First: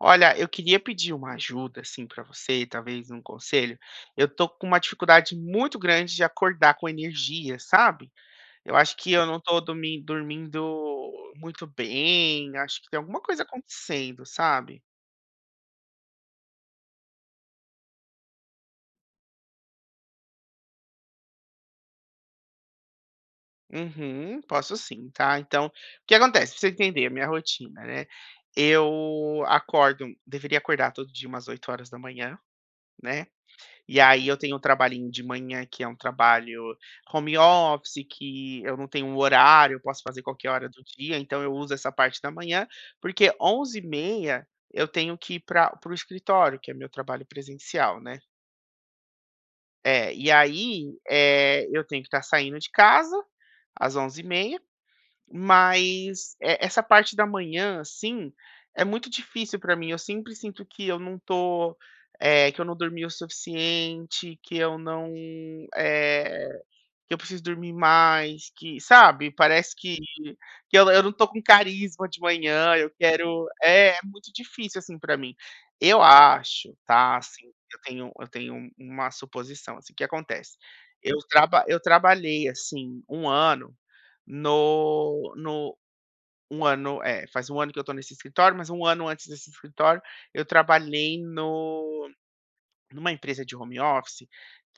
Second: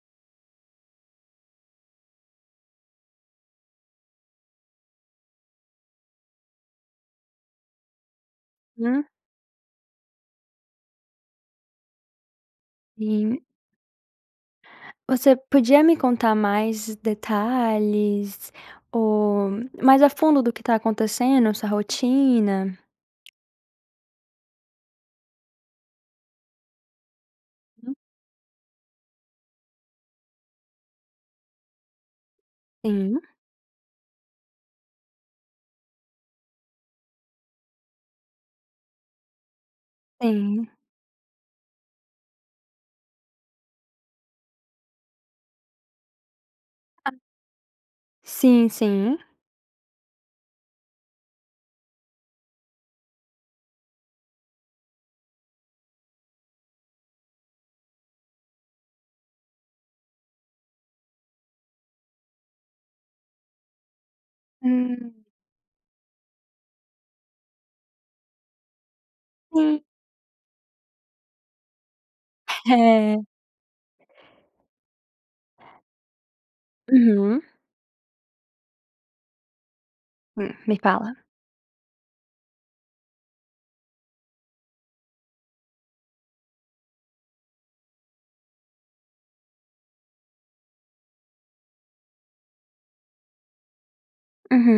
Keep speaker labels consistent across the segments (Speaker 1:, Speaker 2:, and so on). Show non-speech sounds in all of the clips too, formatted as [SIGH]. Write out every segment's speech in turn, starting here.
Speaker 1: Olha, eu queria pedir uma ajuda, assim, pra você, talvez um conselho, eu tô com uma dificuldade muito grande de acordar com energia, sabe? Eu acho
Speaker 2: Hum.
Speaker 1: que eu não tô domin dormindo muito bem, acho que tem alguma
Speaker 2: Sim.
Speaker 1: coisa acontecendo, sabe?
Speaker 2: Você podia me contar mais detalhes, ou mais a fundo do que tá acontecendo, sua rotina?
Speaker 1: Uhum, posso sim, tá. Então, o que acontece pra você entender a minha rotina, né? Eu acordo deveria acordar todo dia umas 8h00,
Speaker 2: Sim.
Speaker 1: né. E aí, eu tenho um trabalhinho de manhã, que é um trabalho home office que eu não tenho um horário, eu posso fazer qualquer hora
Speaker 2: Sim.
Speaker 1: do dia, então eu uso essa parte da manhã porque 11h30 eu tenho que ir pra para o escritório que é meu trabalho presencial, né.
Speaker 2: Sim, sim.
Speaker 1: É, e aí, eh, eu tenho que estar saindo de casa às 11h30 mas, eh, essa parte da manhã, assim, é muito difícil pra mim, eu sempre sinto que eu não tô eh, que eu não dormi o suficiente, que eu não,
Speaker 2: Hum.
Speaker 1: eh, que eu preciso dormir mais, que sabe? Parece
Speaker 2: Sim.
Speaker 1: que que eu eu não tô com carisma de manhã, eu
Speaker 2: É.
Speaker 1: quero é é muito difícil assim, pra mim. Eu acho, tá,
Speaker 2: Uhum.
Speaker 1: assim eu tenho eu tenho uma suposição, assim. O que
Speaker 2: Hum,
Speaker 1: acontece?
Speaker 2: me fala.
Speaker 1: Eu traba eu trabalhei assim 1 ano no no 1 ano, é, faz 1 ano que eu tô nesse escritório, mas 1 ano antes desse escritório eu trabalhei no numa empresa de home office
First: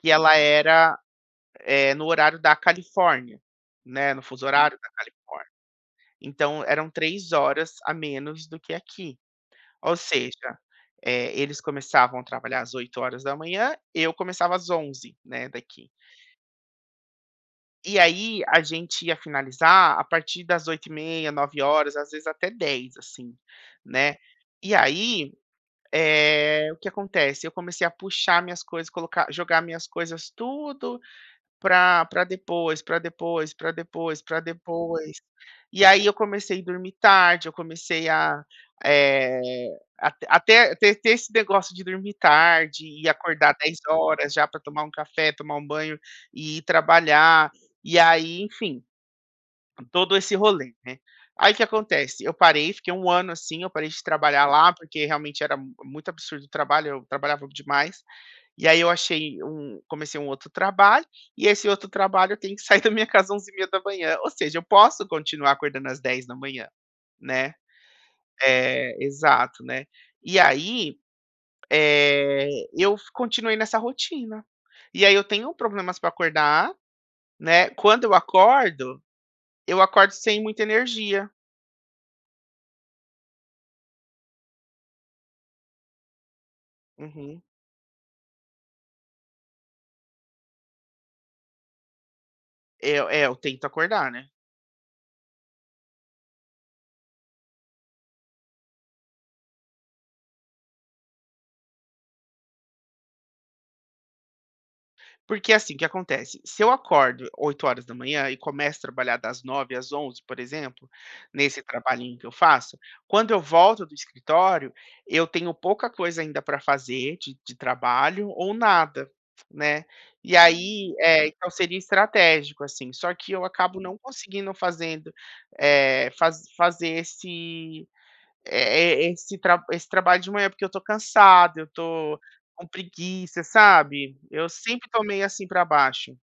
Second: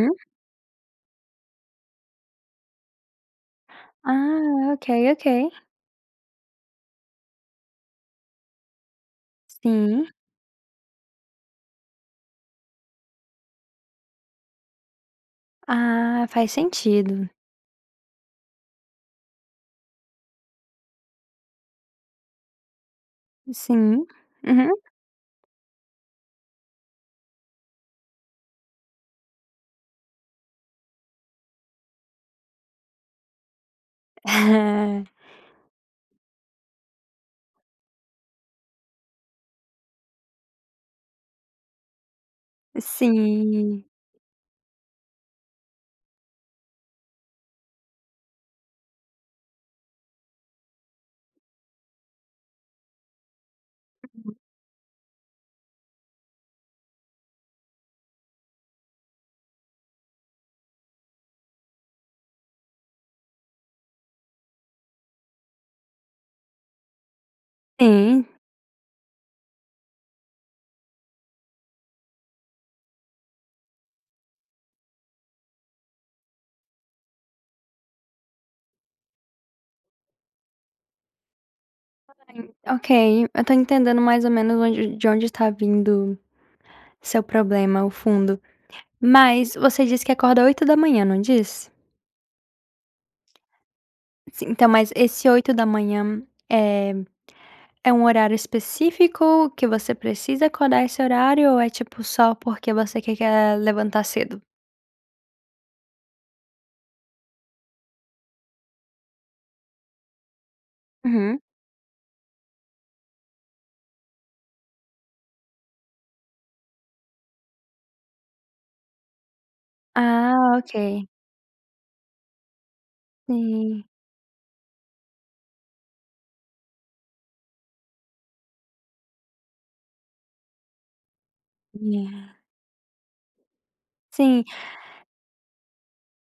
Speaker 1: que ela era, eh, no horário da Califórnia, né, no fuso
Speaker 2: Ah,
Speaker 1: horário
Speaker 2: ok
Speaker 1: da
Speaker 2: ok.
Speaker 1: Califórnia, então eram 3 horas a menos do que aqui. Ou
Speaker 2: Sim.
Speaker 1: seja, eh, eles começavam trabalhar às 8h00, eu começava às 11h00, né, daqui.
Speaker 2: Ah, faz sentido.
Speaker 1: E aí, a gente ia finalizar a partir das 20h30, 21h00,, às vezes até 22h00, assim,
Speaker 2: Sim,
Speaker 1: né.
Speaker 2: uhum.
Speaker 1: E aí, eh, o que acontece? Eu comecei a puxar minhas coisas, colocar jogar minhas coisas tudo pra pra depois pra depois, pra depois, pra depois,
Speaker 2: É!
Speaker 1: e aí, eu comecei dormir tarde, eu comecei a, eh, até até te ter esse negócio de dormir tarde e acordar dez
Speaker 2: Sim.
Speaker 1: horas já pra tomar um café, tomar um banho e ir trabalhar, e aí, enfim, todo esse rolê, né. Aí, o que acontece? Eu parei, fiquei 1 ano assim, eu parei de
Speaker 2: [UNINTELLIGIBLE]
Speaker 1: trabalhar lá porque realmente era mu muito absurdo o trabalho, eu trabalhava demais, e aí, eu achei um comecei um outro trabalho, e esse outro trabalho tem que sair da minha casa 11h30, ou seja, eu posso continuar acordando às 10h00, né,
Speaker 2: Sim.
Speaker 1: eh, exato, né. E aí, eh, eu f continuei nessa rotina, e aí, eu tenho problemas pra acordar, né, quando eu acordo, eu acordo sem muita energia.
Speaker 2: [UNINTELLIGIBLE] .Ok, eu tô entendendo mais ou menos onde de onde está vindo seu
Speaker 1: Uhum.
Speaker 2: problema, o fundo. Mas você disse que acorda 8 da manhã, não disse?
Speaker 1: É eu é eu tento acordar, né.
Speaker 2: Sim, então, mas esse 8 da manhã, eh eh, é um horário específico, que você precisa acordar esse horário ou é, tipo, só porque você quer que a levantar cedo?
Speaker 1: Porque, assim, o que acontece? Se eu acordo 8 horas da manhã e começo a trabalhar das 9 às 11, por exemplo,
Speaker 2: Uhum.
Speaker 1: nesse trabalhinho que eu faço, quando eu volto do escritório, eu tenho pouca coisa ainda pra fazer de de trabalho ou nada, né. E
Speaker 2: Ah,
Speaker 1: aí,
Speaker 2: ok.
Speaker 1: eh, então, seria estratégico, assim, só que eu acabo
Speaker 2: Sim.
Speaker 1: não conseguindo fazendo, eh, faz fazer esse, eh, e esse tra esse trabalho de manhã, porque eu tô cansado, eu estou
Speaker 2: É.
Speaker 1: com preguiça, sabe.
Speaker 2: Sim.
Speaker 1: Eu sempre tô meio assim pra baixo.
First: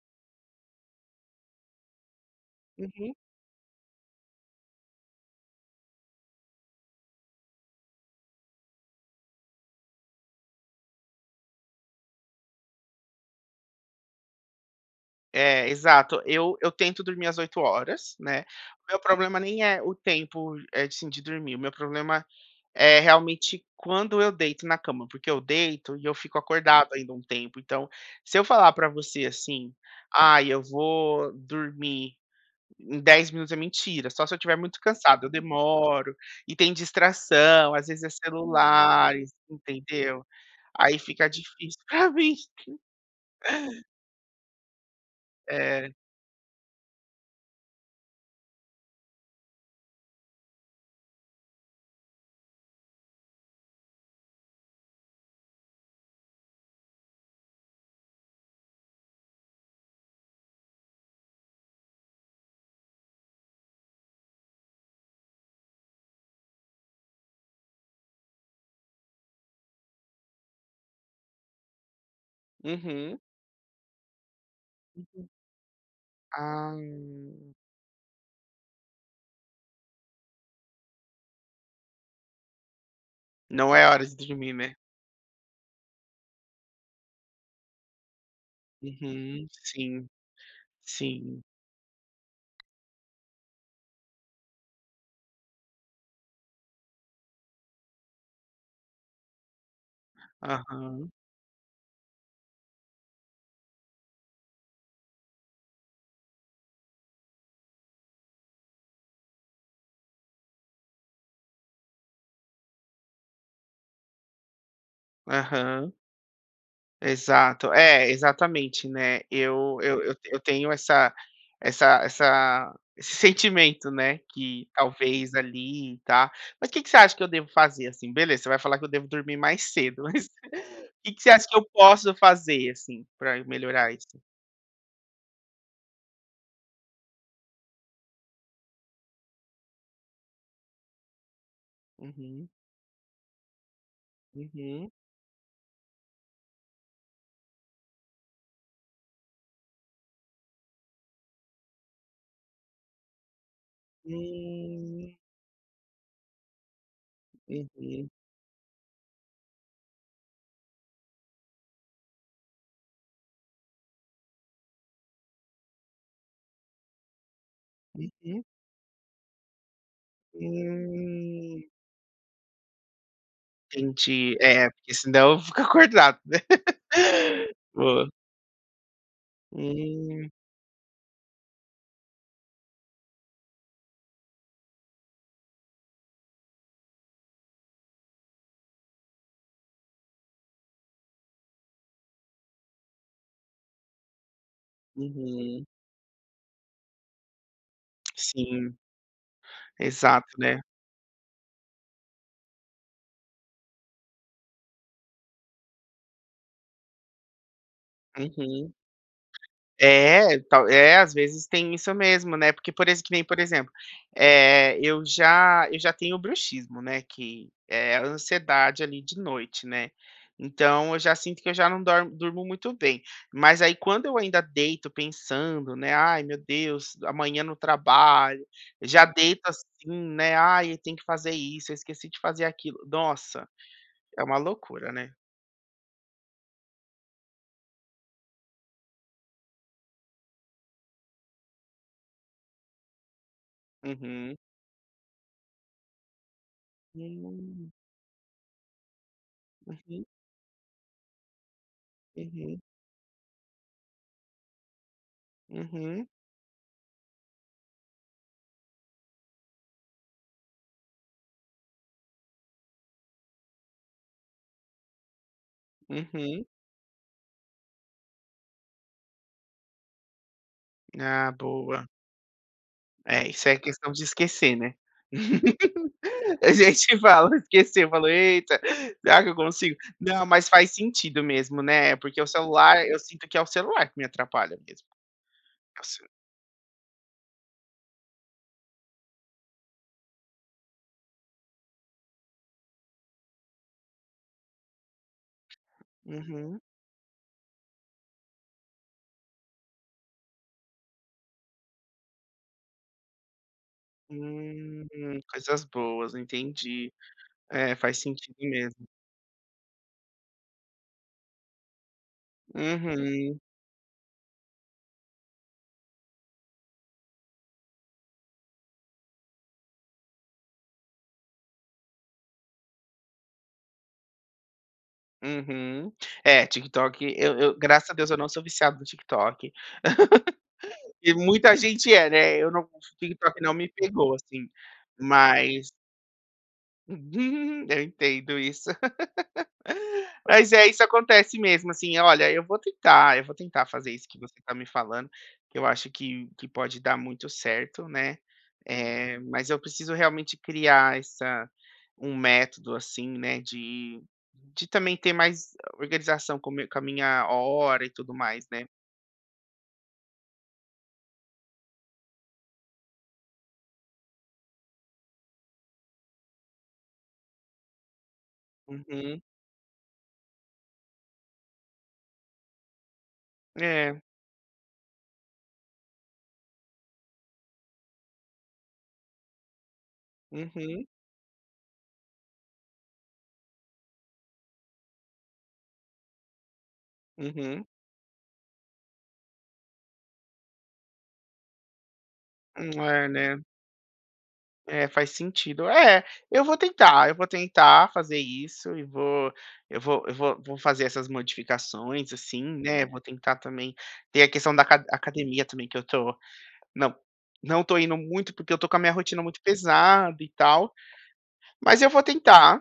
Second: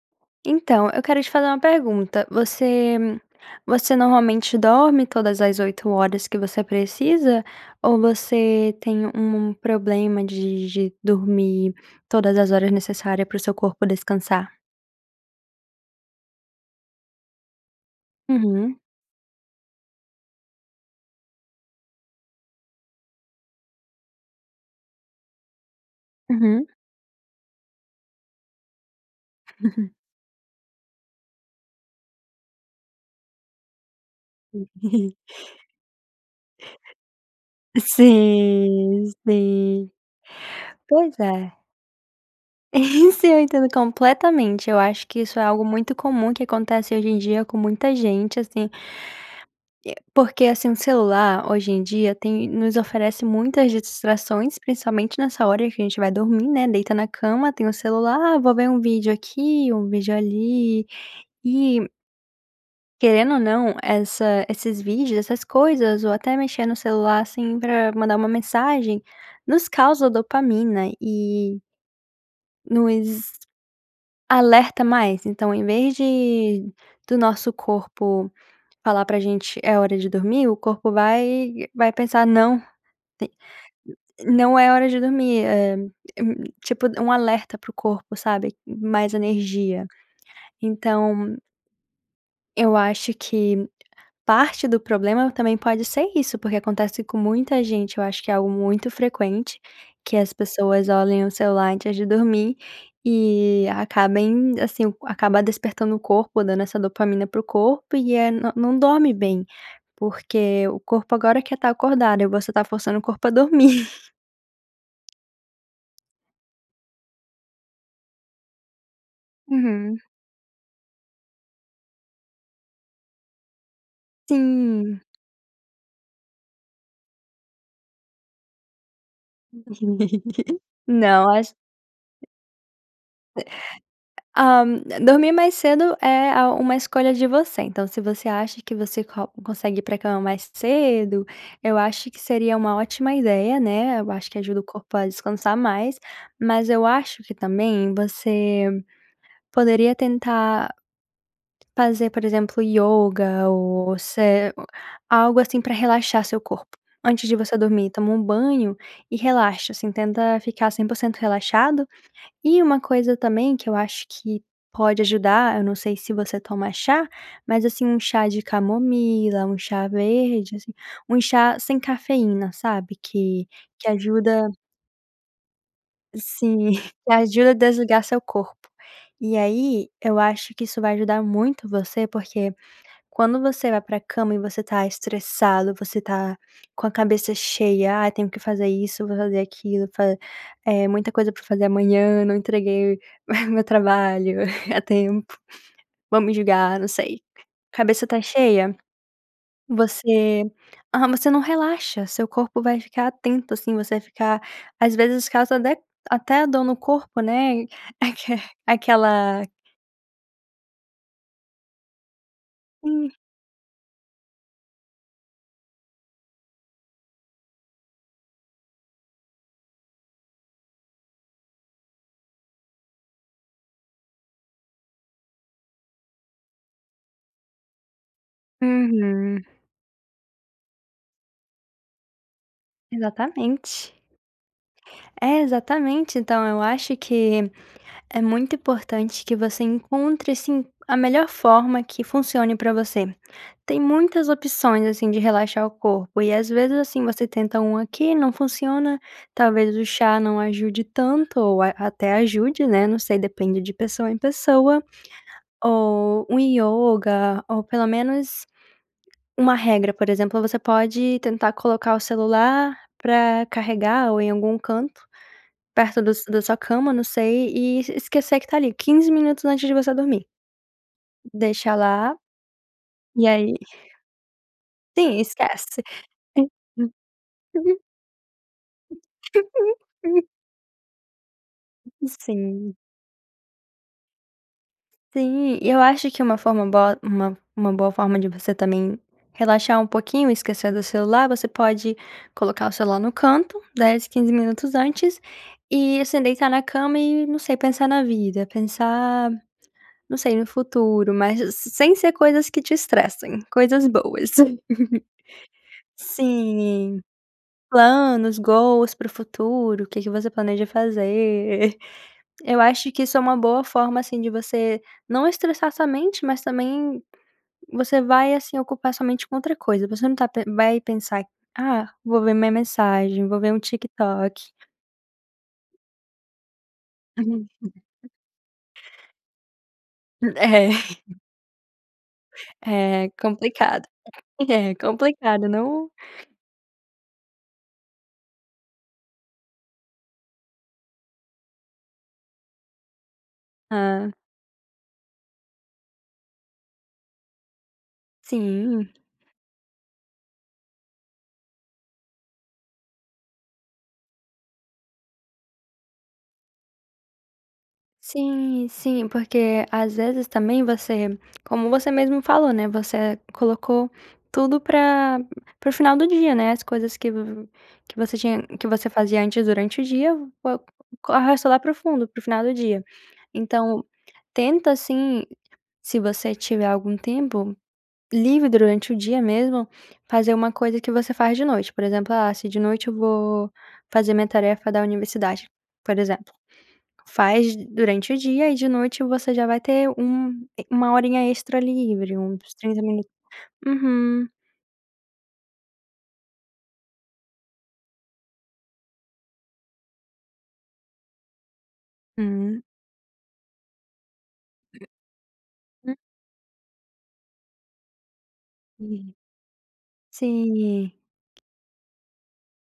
Speaker 2: Então, eu quero te fazer uma pergunta: você
Speaker 1: Uhum.
Speaker 2: você normalmente dorme todas as 8 horas que você precisa, ou você tem, u um problema de de dormir todas as horas necessária para o seu corpo descansar?
Speaker 1: É, exato. Eu eu tento dormir as 8 horas, né.
Speaker 2: Uhum.
Speaker 1: Meu problema nem é o tempo, eh, assim, de dormir. O meu problema é realmente quando eu deito na cama, porque eu deito e eu fico
Speaker 2: Uhum.
Speaker 1: acordado ainda um tempo. Então, se eu falar pra você assim:
Speaker 2: [CHUCKLES]
Speaker 1: "Ai, eu vou dormir em 10 minutos." É mentira. Só se eu estiver muito
Speaker 2: [CHUCKLES]
Speaker 1: cansado. Eu demoro. E tem distração. Às vezes é
Speaker 2: Sim,
Speaker 1: celulares,
Speaker 2: sim.
Speaker 1: entendeu. Aí
Speaker 2: Pois
Speaker 1: fica
Speaker 2: é.
Speaker 1: difícil. É o vício.
Speaker 2: Isso eu entendo completamente. Eu acho que isso é algo
Speaker 1: É.
Speaker 2: muito comum que acontece hoje em dia com muita gente, assim porque, assim, o celular hoje em dia tem nos oferece muitas distrações, principalmente nessa hora em que a gente vai dormir, né. Deita na cama, tem o celular: "Ah, vou ver um vídeo aqui um vídeo ali." E querendo ou não, essa esses vídeos, essas coisas, ou até mexer no celular, assim, pra mandar uma mensagem, nos causa dopamina e
Speaker 1: Uhum.
Speaker 2: nos alerta mais.
Speaker 1: [UNINTELLIGIBLE]
Speaker 2: Então, em vez de
Speaker 1: Ah.
Speaker 2: do nosso corpo falar pra gente: "É hora de dormir", o corpo vai vai pensar: "Não,
Speaker 1: Não é hora de
Speaker 2: te
Speaker 1: dormir,
Speaker 2: não é
Speaker 1: né?
Speaker 2: hora de dormir". É hum, tipo um alerta para o corpo, sabe. Mais
Speaker 1: Uhum.
Speaker 2: energia.
Speaker 1: Sim,
Speaker 2: Então
Speaker 1: sim.
Speaker 2: Eu acho que parte do problema também pode ser isso, porque acontece com muita gente eu acho que é algo muito frequente, que as pessoas
Speaker 1: Aham.
Speaker 2: olhem o celular antes de dormir e acabem, assim, acaba despertando o corpo, dando essa dopamina para o corpo e é não dorme bem. Porque o corpo agora quer estar acordado e você está forçando o corpo a dormir.
Speaker 1: Aham. Exato, é exatamente, né. Eu
Speaker 2: Uhum.
Speaker 1: eu eu eu tenho essa essa essa esse sentimento né, que
Speaker 2: Sim.
Speaker 1: talvez ali e ta mas que que você acha que eu devo fazer assim? Beleza, você vai falar que eu devo dormir mais cedo [CHUCKLES] mas,
Speaker 2: [LAUGHS]
Speaker 1: que que você
Speaker 2: Não,
Speaker 1: acha
Speaker 2: acho
Speaker 1: que eu posso
Speaker 2: [UNINTELLIGIBLE]
Speaker 1: fazer assim
Speaker 2: E
Speaker 1: pra melhorar isso?
Speaker 2: Hã, dormir mais cedo é a uma escolha de você. Então se você acha que você co consegue ir pra cama mais cedo, eu acho que
Speaker 1: Uhum.
Speaker 2: seria uma ótima ideia, né. Eu acho que ajuda o
Speaker 1: Uhum.
Speaker 2: corpo a descansar mais, mas eu acho que também você poderia tentar fazer por exemplo yoga ou se
Speaker 1: Hum.
Speaker 2: algo assim pra relaxar seu corpo, antes de você dormir,
Speaker 1: Uhum.
Speaker 2: toma um banho e relaxa assim tenta ficar 100% relaxado e uma coisa também, que eu acho que pode ajudar, eu não sei se você toma chá, mas assim um chá de
Speaker 1: Uhum.
Speaker 2: camomila, um chá verde assim, um chá
Speaker 1: Hum.
Speaker 2: sem cafeína sabe que que
Speaker 1: Entendi,
Speaker 2: ajuda
Speaker 1: é, porque senão eu vou ficar acordado, né.
Speaker 2: Sim, que ajuda a
Speaker 1: [LAUGHS]
Speaker 2: desligar
Speaker 1: Vou.
Speaker 2: seu corpo. E aí eu
Speaker 1: Hum.
Speaker 2: acho que isso vai ajudar muito você porque, quando você vai pra cama e você está estressado, você está com a cabeça cheia, "ai, tenho que fazer isso, vou fazer aquilo, fa é muita coisa pra fazer amanhã, não entreguei, ah, o meu trabalho [CHUCKLES] a tempo,
Speaker 1: Uhum.
Speaker 2: vão me julgar", não sei. Cabeça está
Speaker 1: Sim.
Speaker 2: cheia.
Speaker 1: Exato,
Speaker 2: Você,
Speaker 1: né.
Speaker 2: ah, mas você não relaxa, seu corpo vai ficar atento assim, você vai ficar, às vezes causa até até dor no corpo, né, e aque
Speaker 1: Uhum.
Speaker 2: aquela
Speaker 1: É, tal é às vezes tem isso mesmo né, porque por exem
Speaker 2: Hum.
Speaker 1: que nem por exemplo, eh, eu já eu já tenho o bruxismo, né, que é a ansiedade ali de noite, né. Então eu já sinto que eu já não dor durmo muito bem, mas aí quando eu ainda deito pensando né, "ai, meu Deus, amanhã no trabalho", já deito
Speaker 2: Uhum.
Speaker 1: assim né, "ai, tem que fazer isso, eu esqueci de fazer aquilo", nossa,
Speaker 2: Exatamente.
Speaker 1: é uma loucura, né.
Speaker 2: É exatamente, então eu acho que é muito importante que você encontre assim a melhor forma que funcione pra você. Tem muitas
Speaker 1: Uhum.
Speaker 2: opções assim de relaxar o corpo e às vezes assim você tenta
Speaker 1: Hum.
Speaker 2: um aqui não funciona, talvez o
Speaker 1: Uhum.
Speaker 2: chá não ajude tanto ou até
Speaker 1: Uhum.
Speaker 2: ajude, né, não sei, depende de pessoa em pessoa,
Speaker 1: Uhum.
Speaker 2: ou um yoga ou pelo menos uma regra, por exemplo, você pode tentar colocar o celular pra carregar ou em algum canto, perto do da
Speaker 1: Uhum.
Speaker 2: sua cama não sei e esquecer que está ali, 15 minutos antes de você dormir.
Speaker 1: Ah,
Speaker 2: Deixa
Speaker 1: boa.
Speaker 2: lá e
Speaker 1: É, isso
Speaker 2: aí
Speaker 1: é questão de esquecer, né.
Speaker 2: Sim, esquece.
Speaker 1: [LAUGHS] A gente fala
Speaker 2: [LAUGHS]
Speaker 1: esqueceu, fala "eita, será que eu consigo?". Não,
Speaker 2: [LAUGHS]
Speaker 1: mas faz sentido mesmo, né, porque o
Speaker 2: Sim.
Speaker 1: celular eu sinto que é o celular que me atrapalha mesmo.
Speaker 2: Sim, eu
Speaker 1: Assumo.
Speaker 2: acho que uma forma boa uma uma boa forma de você também relaxar um pouquinho e esquecer do celular, você pode colocar o celular no canto, 10, 15 minutos antes e assim, deitar
Speaker 1: Uhum.
Speaker 2: na cama e não sei, pensar na vida, pensar, não sei no futuro, mas as sem ser coisas que te estressem, coisas boas.
Speaker 1: Hum,
Speaker 2: [CHUCKLES]
Speaker 1: coisas boas, entendi.
Speaker 2: Sim,
Speaker 1: É faz sentido
Speaker 2: planos,
Speaker 1: mesmo.
Speaker 2: goals para o futuro, o que que você planeja fazer. Eu acho que isso é uma
Speaker 1: Uhum.
Speaker 2: boa forma assim de você não estressar somente, mas também, você vai assim ocupar sua mente com outra coisa, você não está pen vai pensar, "ah, vou ver minha mensagem, vou ver um TikTok".
Speaker 1: Uhum, é TikTok, eu eu graças a
Speaker 2: [CHUCKLES]
Speaker 1: Deus eu não sou viciado no TikTok
Speaker 2: É.
Speaker 1: [LAUGHS] e muita gente é, né, eu não
Speaker 2: É
Speaker 1: TikTok não me
Speaker 2: complicado,
Speaker 1: pegou assim,
Speaker 2: é complicado
Speaker 1: mas
Speaker 2: não
Speaker 1: [CHUCKLES] Eu entendo isso. [LAUGHS] Mas é isso acontece mesmo assim. Olha, eu vou tentar, eu vou tentar fazer isso
Speaker 2: Hã.
Speaker 1: que você está me falando, que eu acho que que pode dar muito certo, né,
Speaker 2: Sim.
Speaker 1: eh, mas eu preciso realmente criar essa um método, assim, né, de de também ter mais organização como comi com a minha hora e tudo mais, né.
Speaker 2: Sim, sim, porque às vezes também você como você mesmo falou, né, você colocou tudo pra pro final do dia, né, as coisas que vo que você tinha que você
Speaker 1: Uhum.
Speaker 2: fazia antes durante o dia, co arrasta lá profundo, para o final do dia. Então,
Speaker 1: É.
Speaker 2: tenta assim, se você tiver algum tempo livre, durante o dia mesmo fazer uma coisa
Speaker 1: Uhum.
Speaker 2: que você faz de noite, por exemplo, ah se de noite eu vou fazer minha tarefa da universidade, por exemplo, faz
Speaker 1: Uhum.
Speaker 2: durante o dia e de noite você já vai ter um e 1 horinha extra livre, uns
Speaker 1: Hum,
Speaker 2: 30
Speaker 1: é,
Speaker 2: minutos
Speaker 1: né.
Speaker 2: uhum.
Speaker 1: É, faz sentido. É, eu vou tentar, eu vou tentar fazer isso e vou eu vou eu vou vou fazer essas modificações, assim,
Speaker 2: Hum.
Speaker 1: né. Vou tentar também ter a questão da aca academia também que eu
Speaker 2: [UNINTELLIGIBLE]
Speaker 1: tô não não estou indo muito porque eu estou com a minha
Speaker 2: Hum.
Speaker 1: rotina muito pesada e tal,
Speaker 2: Sim.
Speaker 1: mas eu vou tentar,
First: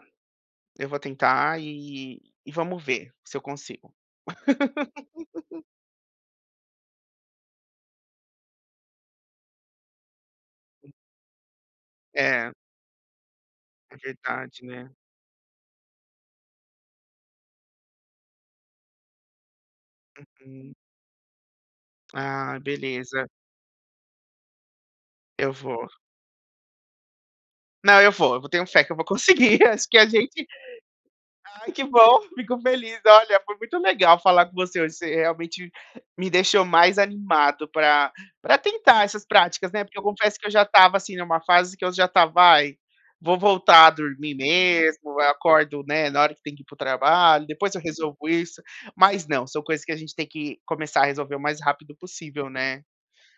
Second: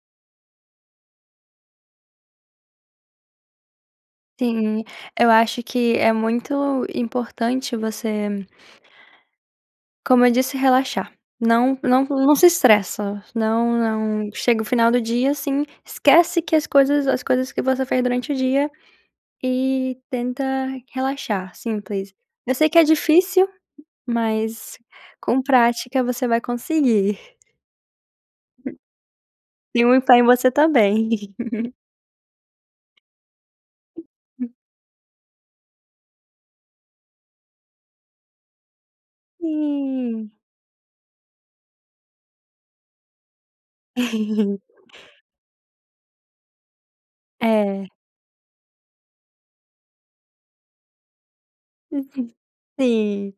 Speaker 1: eu vou tentar e e vamos ver se eu consigo.
Speaker 2: Sim, eu
Speaker 1: [LAUGHS]
Speaker 2: acho que é muito importante você como eu disse relaxar, não não não se
Speaker 1: É.
Speaker 2: estressa, não
Speaker 1: É
Speaker 2: não chega
Speaker 1: verdade,
Speaker 2: o final
Speaker 1: né.
Speaker 2: do dia, assim, esquece que as coisas as coisas que você fez durante o dia e tenta
Speaker 1: Uhum.
Speaker 2: relaxar simples. Eu
Speaker 1: Ah,
Speaker 2: sei que é
Speaker 1: Beleza.
Speaker 2: difícil, mas com
Speaker 1: Eu vou.
Speaker 2: prática você vai conseguir.
Speaker 1: Não eu vou, eu vou tenho fé que eu vou
Speaker 2: [UNINTELLIGIBLE]
Speaker 1: conseguir acho que
Speaker 2: Tenho
Speaker 1: a
Speaker 2: fé em
Speaker 1: gente
Speaker 2: você também.
Speaker 1: ai
Speaker 2: [LAUGHS]
Speaker 1: que bom, fico feliz, olha, foi muito legal falar
Speaker 2: [UNINTELLIGIBLE]
Speaker 1: com você hoje, você realmente me deixou mais animado pra pra tentar essas práticas, né. Porque eu
Speaker 2: Hum.
Speaker 1: confesso que eu já estava assim numa fase que eu já estava: "Ai, vou voltar a dormir
Speaker 2: [CHUCKLES]
Speaker 1: mesmo, eu acordo, né, na hora que tem que ir pro trabalho, depois eu
Speaker 2: É.
Speaker 1: resolvo isso", mas não são coisas que a gente tem que começar a resolver o mais rápido
Speaker 2: [UNINTELLIGIBLE]
Speaker 1: possível, né.
Speaker 2: Sim.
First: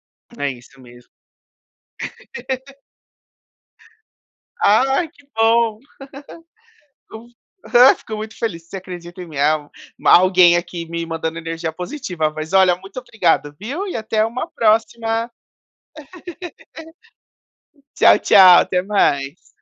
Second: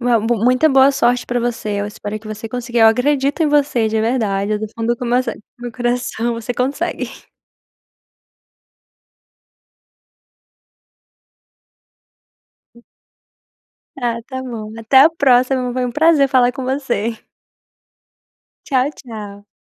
Speaker 2: Mu
Speaker 1: É
Speaker 2: muita
Speaker 1: isso
Speaker 2: boa
Speaker 1: mesmo.
Speaker 2: sorte para você, eu espero que você
Speaker 1: [LAUGHS]
Speaker 2: consiga, eu acredito em você de verdade, é do fundo
Speaker 1: Ai que
Speaker 2: começa do meu
Speaker 1: bom,
Speaker 2: coração, você consegue.
Speaker 1: [LAUGHS] com fico muito feliz, você acredita em mim al ma alguém aqui me mandando energia positiva, mas olha
Speaker 2: [UNINTELLIGIBLE]
Speaker 1: muito obrigado, viu, e
Speaker 2: Ah
Speaker 1: até
Speaker 2: tá
Speaker 1: uma
Speaker 2: bom, até a
Speaker 1: próxima.
Speaker 2: próxima, foi um prazer falar com você.
Speaker 1: [LAUGHS] Tchau, tchau, até
Speaker 2: Tchau, tchau.
Speaker 1: mais.